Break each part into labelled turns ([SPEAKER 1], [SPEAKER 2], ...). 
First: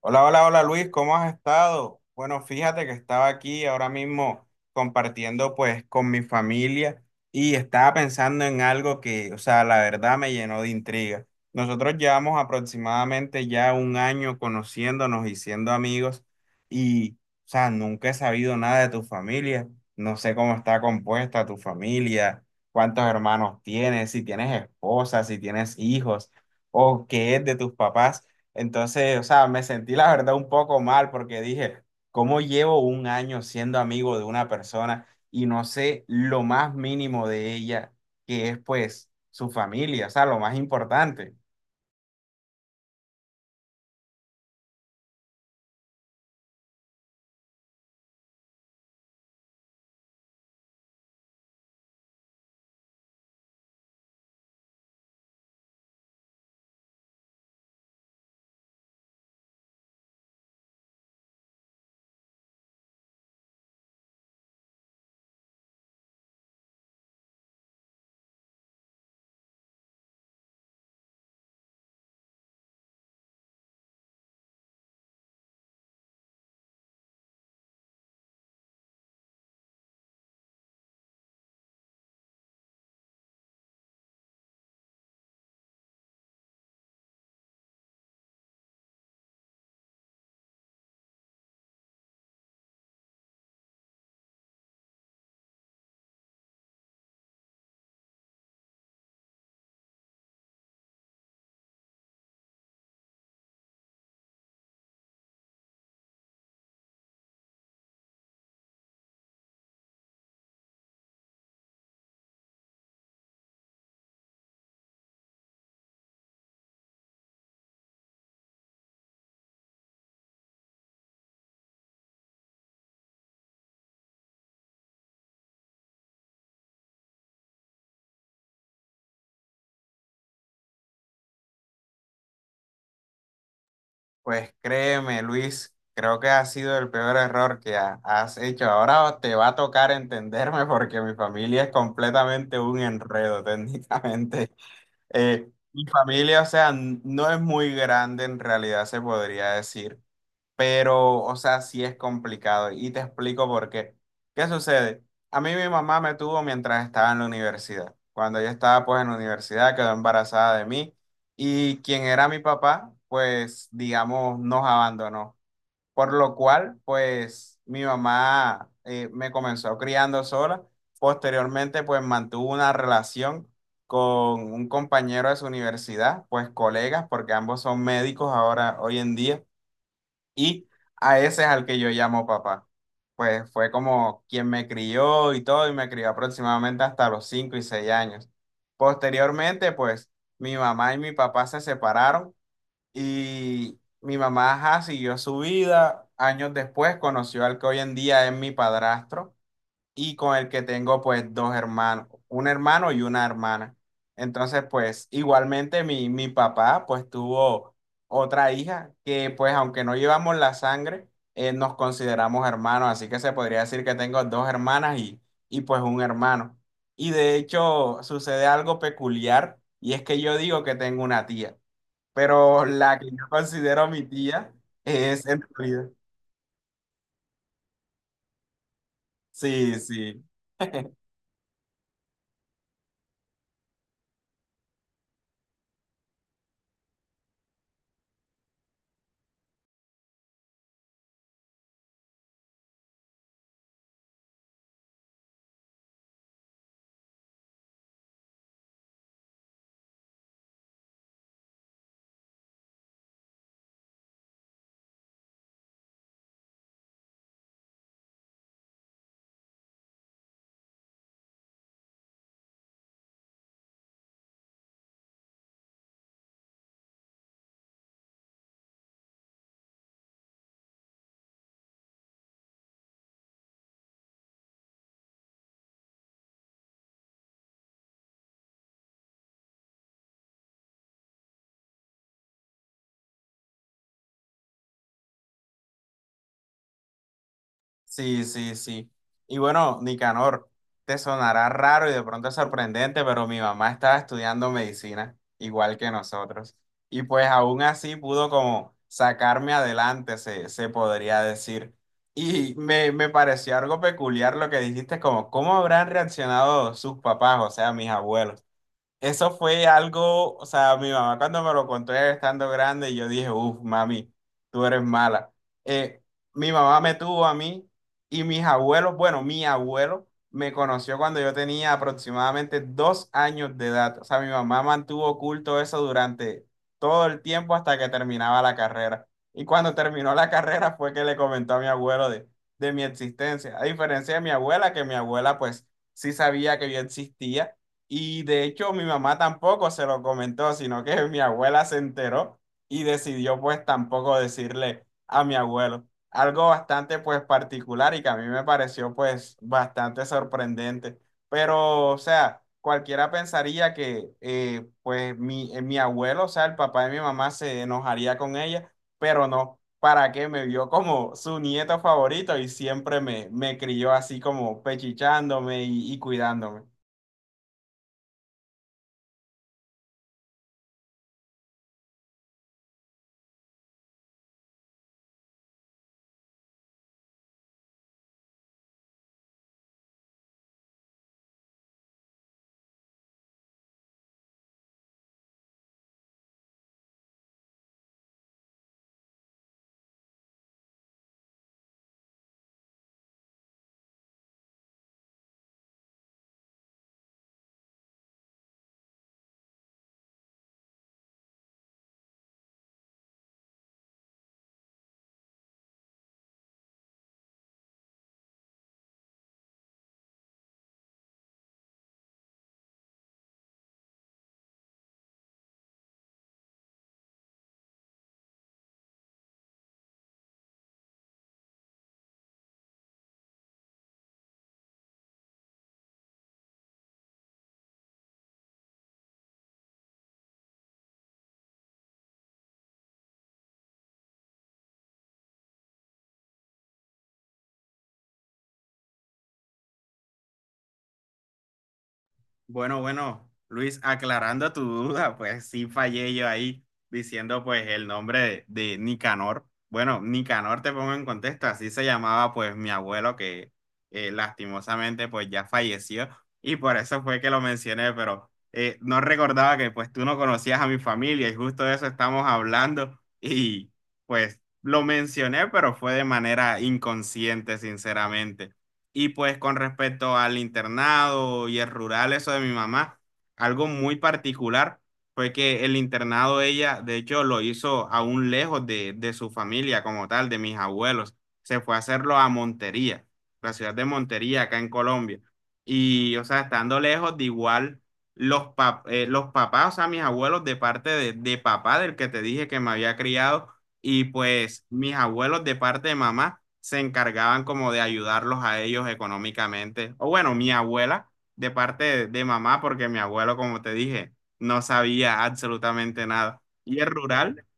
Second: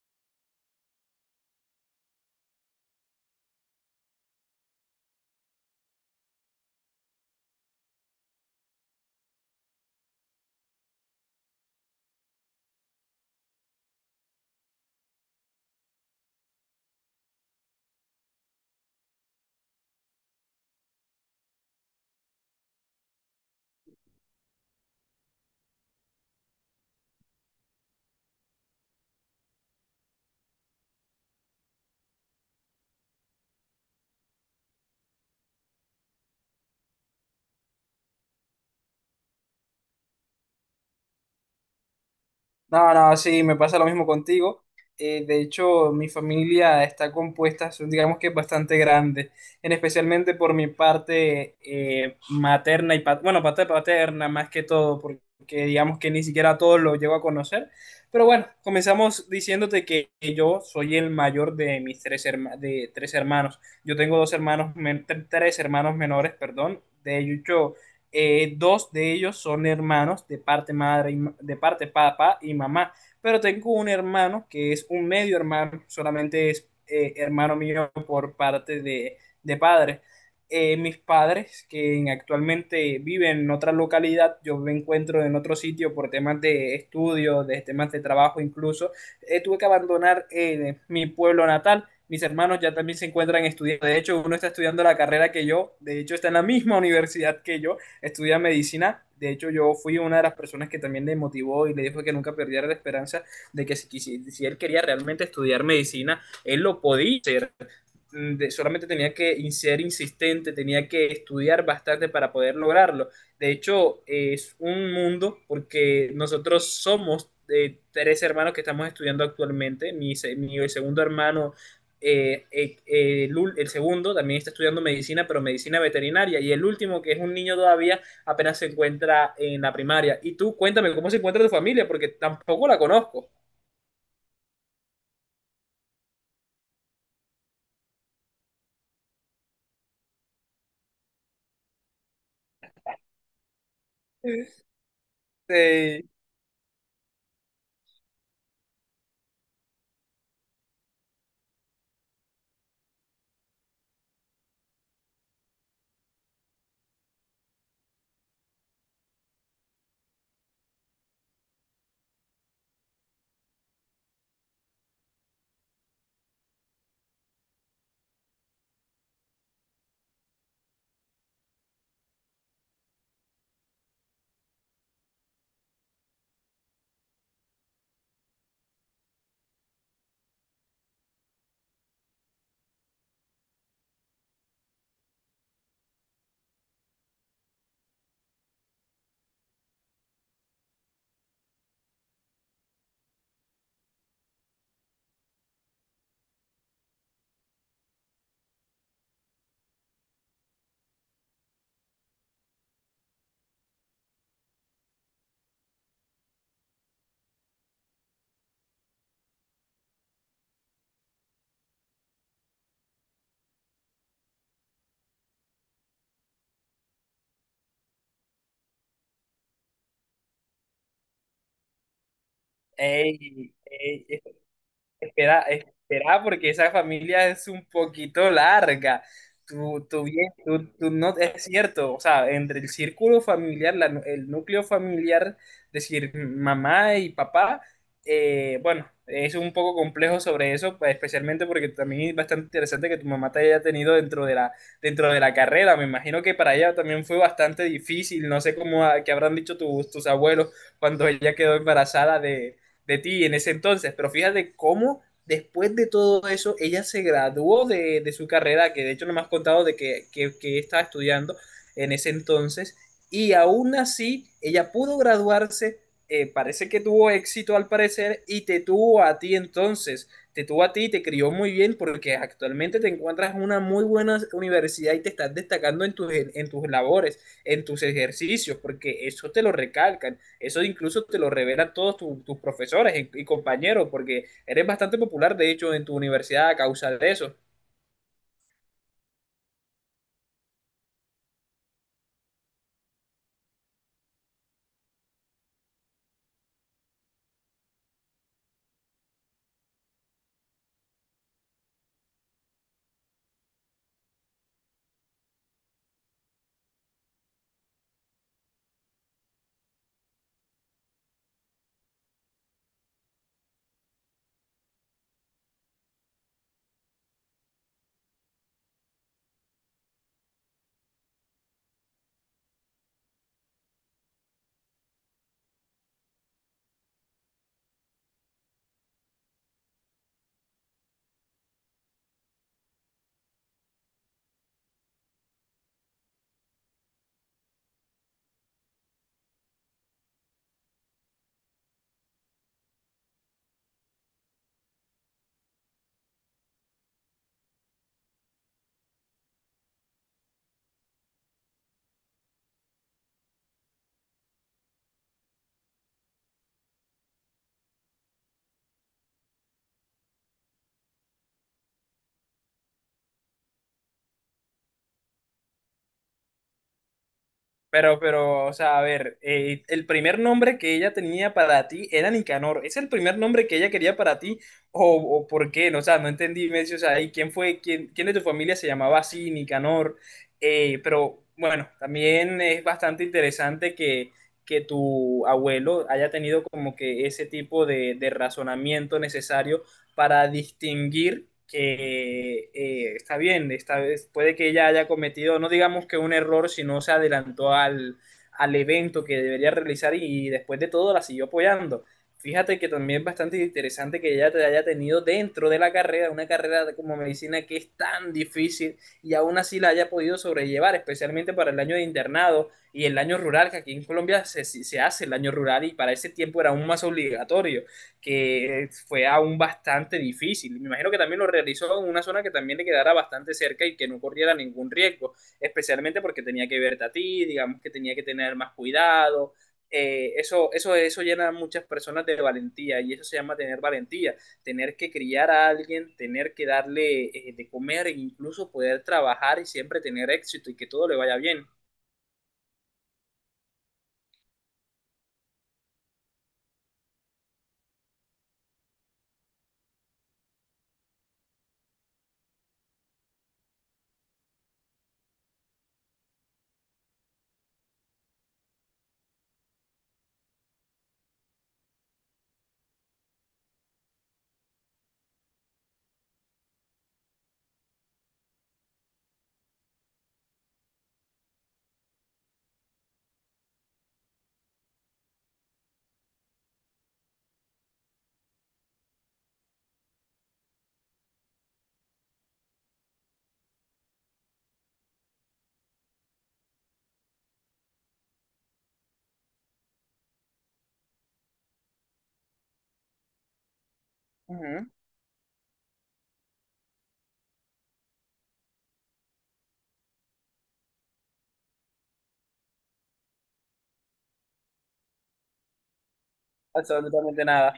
[SPEAKER 1] Hola, hola, hola Luis, ¿cómo has estado? Bueno, fíjate que estaba aquí ahora mismo compartiendo pues con mi familia y estaba pensando en algo que, o sea, la verdad me llenó de intriga. Nosotros llevamos aproximadamente ya un año conociéndonos y siendo amigos y, o sea, nunca he sabido nada de tu familia. No sé cómo está compuesta tu familia, cuántos hermanos tienes, si tienes esposa, si tienes hijos o qué es de tus papás. Entonces, o sea, me sentí la verdad un poco mal porque dije, ¿cómo llevo un año siendo amigo de una persona y no sé lo más mínimo de ella, que es pues su familia, o sea, lo más importante?
[SPEAKER 2] No, no, sí, me pasa lo mismo contigo. De hecho, mi familia está compuesta, son, digamos que bastante grande, en especialmente por mi parte materna y bueno, parte paterna más que todo, porque digamos que ni siquiera a todos lo llego a conocer. Pero bueno, comenzamos diciéndote que yo soy el mayor de de tres hermanos. Yo tengo dos hermanos, men- tre- tres hermanos menores, perdón. De hecho, dos de ellos son hermanos de parte madre, y de parte papá y mamá, pero tengo un hermano que es un medio hermano, solamente es hermano mío por parte de padre. Mis padres, que actualmente viven en otra localidad, yo me encuentro en otro sitio por temas de estudio, de temas de trabajo incluso, tuve que abandonar mi pueblo natal. Mis hermanos ya también se encuentran estudiando. De hecho, uno está estudiando la carrera que yo. De hecho, está en la misma universidad que yo estudia medicina. De hecho, yo fui una de las personas que también le motivó y le dijo que nunca perdiera la esperanza de que si él quería realmente estudiar medicina, él lo podía hacer solamente tenía que ser insistente, tenía que estudiar bastante para poder lograrlo. De hecho, es un mundo porque nosotros somos tres hermanos que estamos estudiando actualmente. Mi segundo hermano, el segundo, también está estudiando medicina, pero medicina veterinaria. Y el último, que es un niño todavía, apenas se encuentra en la primaria. Y tú, cuéntame, ¿cómo se encuentra tu familia? Porque tampoco la conozco.
[SPEAKER 1] Pues créeme, Luis, creo que ha sido el peor error que has hecho. Ahora te va a tocar entenderme porque mi familia es completamente un enredo técnicamente. Mi
[SPEAKER 2] Sí.
[SPEAKER 1] familia, o sea, no es muy grande en realidad, se podría decir. Pero, o sea, sí es complicado y te explico por qué. ¿Qué sucede? A mí mi mamá me tuvo mientras estaba en la universidad. Cuando yo estaba pues en la universidad quedó embarazada de mí y quien era mi papá, pues digamos, nos abandonó. Por lo cual, pues mi mamá me comenzó criando sola. Posteriormente, pues mantuvo una relación con un compañero de su universidad, pues colegas, porque ambos son médicos ahora, hoy en día. Y a ese es al que yo llamo papá. Pues fue como quien me crió y todo, y me crió aproximadamente hasta los 5 y 6 años. Posteriormente, pues mi mamá y mi papá se separaron y mi mamá ajá, siguió su vida. Años después conoció al que hoy en día es mi padrastro y con el que tengo pues dos hermanos, un hermano y una hermana. Entonces pues igualmente mi papá pues tuvo otra hija que pues aunque no llevamos la sangre, nos consideramos hermanos, así que se podría decir que tengo dos hermanas y pues un hermano. Y de hecho sucede algo peculiar y es que yo digo que tengo una tía, pero la que yo
[SPEAKER 2] Ey,
[SPEAKER 1] considero mi
[SPEAKER 2] ey,
[SPEAKER 1] tía es en
[SPEAKER 2] espera,
[SPEAKER 1] realidad.
[SPEAKER 2] espera, porque esa familia es un poquito larga.
[SPEAKER 1] Sí,
[SPEAKER 2] Tú, tú
[SPEAKER 1] sí.
[SPEAKER 2] bien, tú, tú no, es cierto, o sea, entre el círculo familiar, el núcleo familiar, decir, mamá y papá, bueno, es un poco complejo sobre eso, pues, especialmente porque también es bastante interesante que tu mamá te haya tenido dentro dentro de la carrera. Me imagino que para ella también fue bastante difícil, no sé cómo, qué habrán dicho tus abuelos cuando ella quedó embarazada de ti en ese entonces, pero fíjate cómo después de todo eso, ella se graduó de su carrera, que de hecho no me has contado de que estaba estudiando en ese entonces, y aún así ella pudo graduarse, parece que tuvo éxito al parecer, y te tuvo a ti entonces, te tuvo a ti y te crió muy bien porque actualmente te encuentras en una muy buena universidad y te estás destacando en en tus labores, en tus ejercicios, porque eso te lo recalcan, eso incluso te lo revelan todos tus profesores y compañeros, porque eres bastante popular, de hecho, en tu universidad a causa de eso.
[SPEAKER 1] Sí, sí, sí. Y bueno, Nicanor, te sonará raro y de pronto sorprendente, pero mi mamá estaba estudiando medicina, igual que nosotros. Y pues aún así pudo como sacarme adelante, se podría decir. Y me pareció algo peculiar lo que dijiste, como cómo habrán reaccionado sus papás, o sea, mis abuelos. Eso fue algo, o sea, mi mamá cuando me lo contó ya estando grande, yo dije, uff, mami, tú eres mala. Eh, mi mamá me tuvo a mí y mis abuelos, bueno, mi abuelo me conoció cuando yo tenía aproximadamente 2 años de edad. O sea, mi mamá mantuvo oculto eso durante todo el tiempo hasta que terminaba la carrera. Y cuando terminó la carrera fue que le comentó a mi abuelo de mi existencia. A diferencia de mi abuela, que mi abuela pues sí sabía que yo existía y de hecho mi mamá tampoco se lo comentó, sino que mi abuela se enteró y decidió pues tampoco decirle a mi abuelo. Algo bastante pues particular y que a mí me pareció pues bastante sorprendente. Pero o sea, cualquiera pensaría que mi abuelo, o sea, el papá de mi mamá se enojaría con ella, pero no. ¿Para qué? Me vio como su nieto favorito y siempre me crió así como pechichándome y cuidándome.
[SPEAKER 2] Pero, o sea, a ver, el primer nombre que ella tenía para ti era Nicanor. ¿Es el primer nombre que ella quería para ti? O por qué? No, o sea, no entendí. Me dice, o sea, ¿y quién fue, quién de tu familia se llamaba así, Nicanor? Pero bueno, también es bastante interesante que tu abuelo haya tenido como que ese tipo de razonamiento necesario para distinguir que está bien, esta vez puede que ella haya cometido, no digamos que un error, sino se adelantó al evento que debería realizar y después de todo la siguió apoyando. Fíjate que también es bastante interesante que ella te haya tenido dentro de la carrera, una carrera como medicina que es tan difícil y aún así la haya podido sobrellevar, especialmente para el año de internado y el año rural, que aquí en Colombia se hace el año rural y para ese tiempo era aún más obligatorio que fue aún bastante difícil. Me imagino que también lo realizó en una zona que también le quedara bastante cerca y que no corriera ningún riesgo, especialmente porque tenía que verte a ti, digamos que tenía que tener más cuidado. Eso llena a muchas personas de valentía y eso se llama tener valentía, tener que criar a alguien, tener que darle de comer e incluso poder trabajar y siempre tener éxito y que todo le vaya bien.
[SPEAKER 1] Bueno, bueno, Luis, aclarando tu duda, pues sí fallé yo ahí diciendo pues el nombre de Nicanor. Bueno, Nicanor te pongo en contexto, así se llamaba pues mi abuelo que lastimosamente pues ya falleció y por eso fue que lo mencioné, pero no recordaba que pues tú no conocías a mi familia y justo de eso estamos hablando y pues lo mencioné, pero fue de manera inconsciente, sinceramente. Y pues con respecto al internado y el rural, eso de mi mamá, algo muy particular fue que el internado ella, de hecho, lo hizo aún lejos de su familia como tal, de mis abuelos. Se fue a hacerlo a Montería, la ciudad de Montería, acá en Colombia. Y, o sea, estando lejos, de igual, los papás, o sea, mis abuelos de parte de papá, del que te dije que me había criado y
[SPEAKER 2] Uh -huh.
[SPEAKER 1] pues mis abuelos de parte de mamá se encargaban como de ayudarlos a ellos económicamente. O bueno, mi abuela de parte de mamá, porque mi abuelo, como te dije, no sabía absolutamente nada. Y
[SPEAKER 2] Absolutamente nada.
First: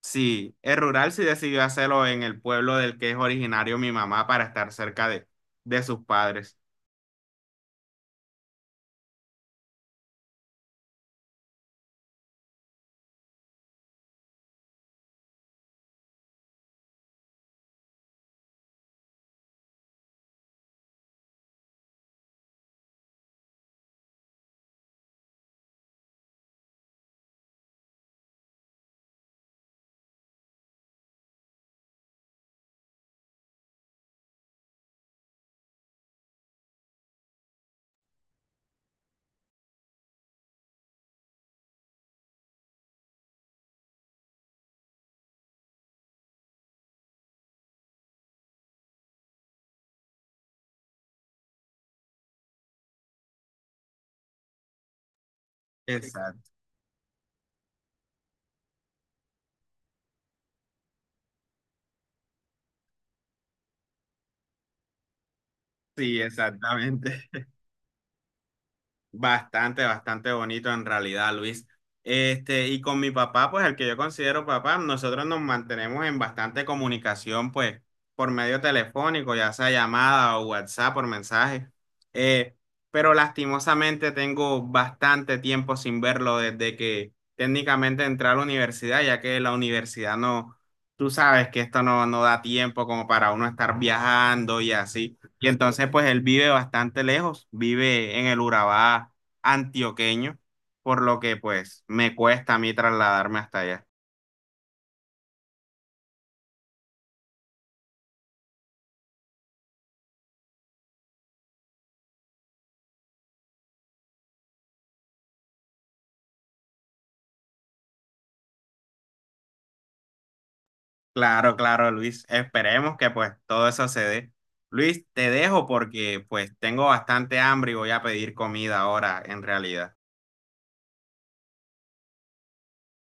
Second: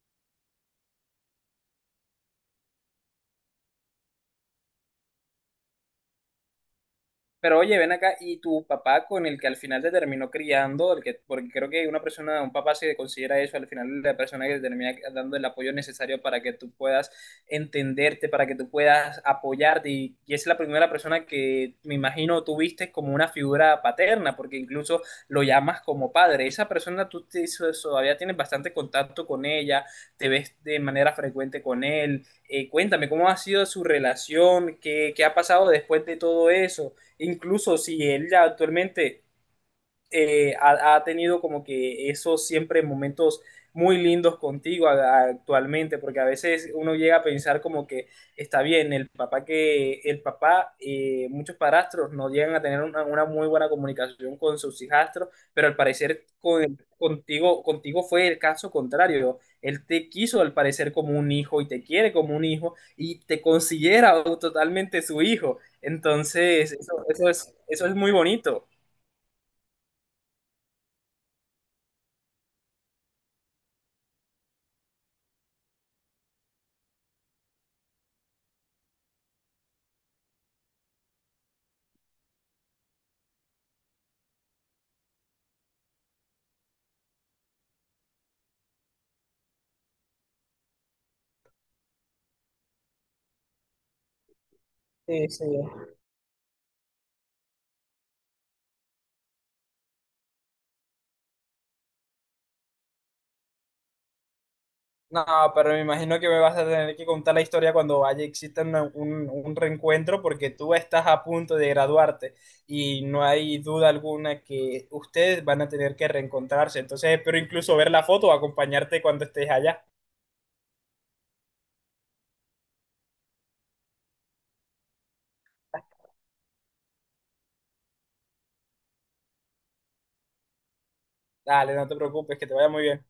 [SPEAKER 1] el rural sí decidió hacerlo en el pueblo del que es originario mi mamá para estar cerca de sus padres.
[SPEAKER 2] Pero oye, ven acá, y tu papá con el que al final te terminó criando, el que, porque creo que una persona, un papá se considera eso, al final la persona que te termina dando el apoyo necesario para que tú puedas entenderte, para que tú puedas apoyarte, y es la primera persona que me imagino tú viste como una figura paterna, porque incluso lo llamas como padre. Esa persona todavía tienes bastante contacto con ella, te ves de manera frecuente con él. Cuéntame, ¿cómo ha sido su relación? ¿Qué, qué ha pasado después de todo eso? Incluso si él ya actualmente ha tenido como que esos siempre momentos muy lindos contigo actualmente, porque a veces uno llega a pensar como que está bien, el papá, muchos padrastros no llegan a tener una muy buena comunicación con sus hijastros, pero al parecer
[SPEAKER 1] Exacto.
[SPEAKER 2] contigo, contigo fue el caso contrario. Él te quiso al parecer como un hijo y te quiere como un hijo y te considera totalmente su hijo.
[SPEAKER 1] Sí,
[SPEAKER 2] Entonces,
[SPEAKER 1] exactamente.
[SPEAKER 2] eso es muy bonito.
[SPEAKER 1] Bastante, bastante bonito en realidad, Luis. Este, y con mi papá, pues el que yo considero papá, nosotros nos mantenemos en bastante comunicación, pues por medio telefónico, ya sea llamada o WhatsApp, por mensaje. Eh, pero lastimosamente tengo bastante tiempo sin verlo desde que técnicamente entré a la universidad, ya que la universidad no, tú sabes que esto no, no da tiempo como para uno estar viajando y así.
[SPEAKER 2] Sí, sí.
[SPEAKER 1] Y entonces, pues él vive bastante lejos, vive en el Urabá antioqueño, por lo que pues me cuesta a mí trasladarme hasta allá.
[SPEAKER 2] No, pero me imagino que me vas a tener que contar la historia cuando haya exista un reencuentro porque tú estás a punto de graduarte y no hay duda alguna que ustedes van a tener que reencontrarse. Entonces espero incluso ver la foto o acompañarte cuando estés allá.
[SPEAKER 1] Claro, claro, Luis, esperemos que pues todo eso se dé. Luis, te dejo porque pues tengo bastante hambre y voy a pedir comida ahora en realidad.
[SPEAKER 2] Dale, no te preocupes, que te vaya muy bien.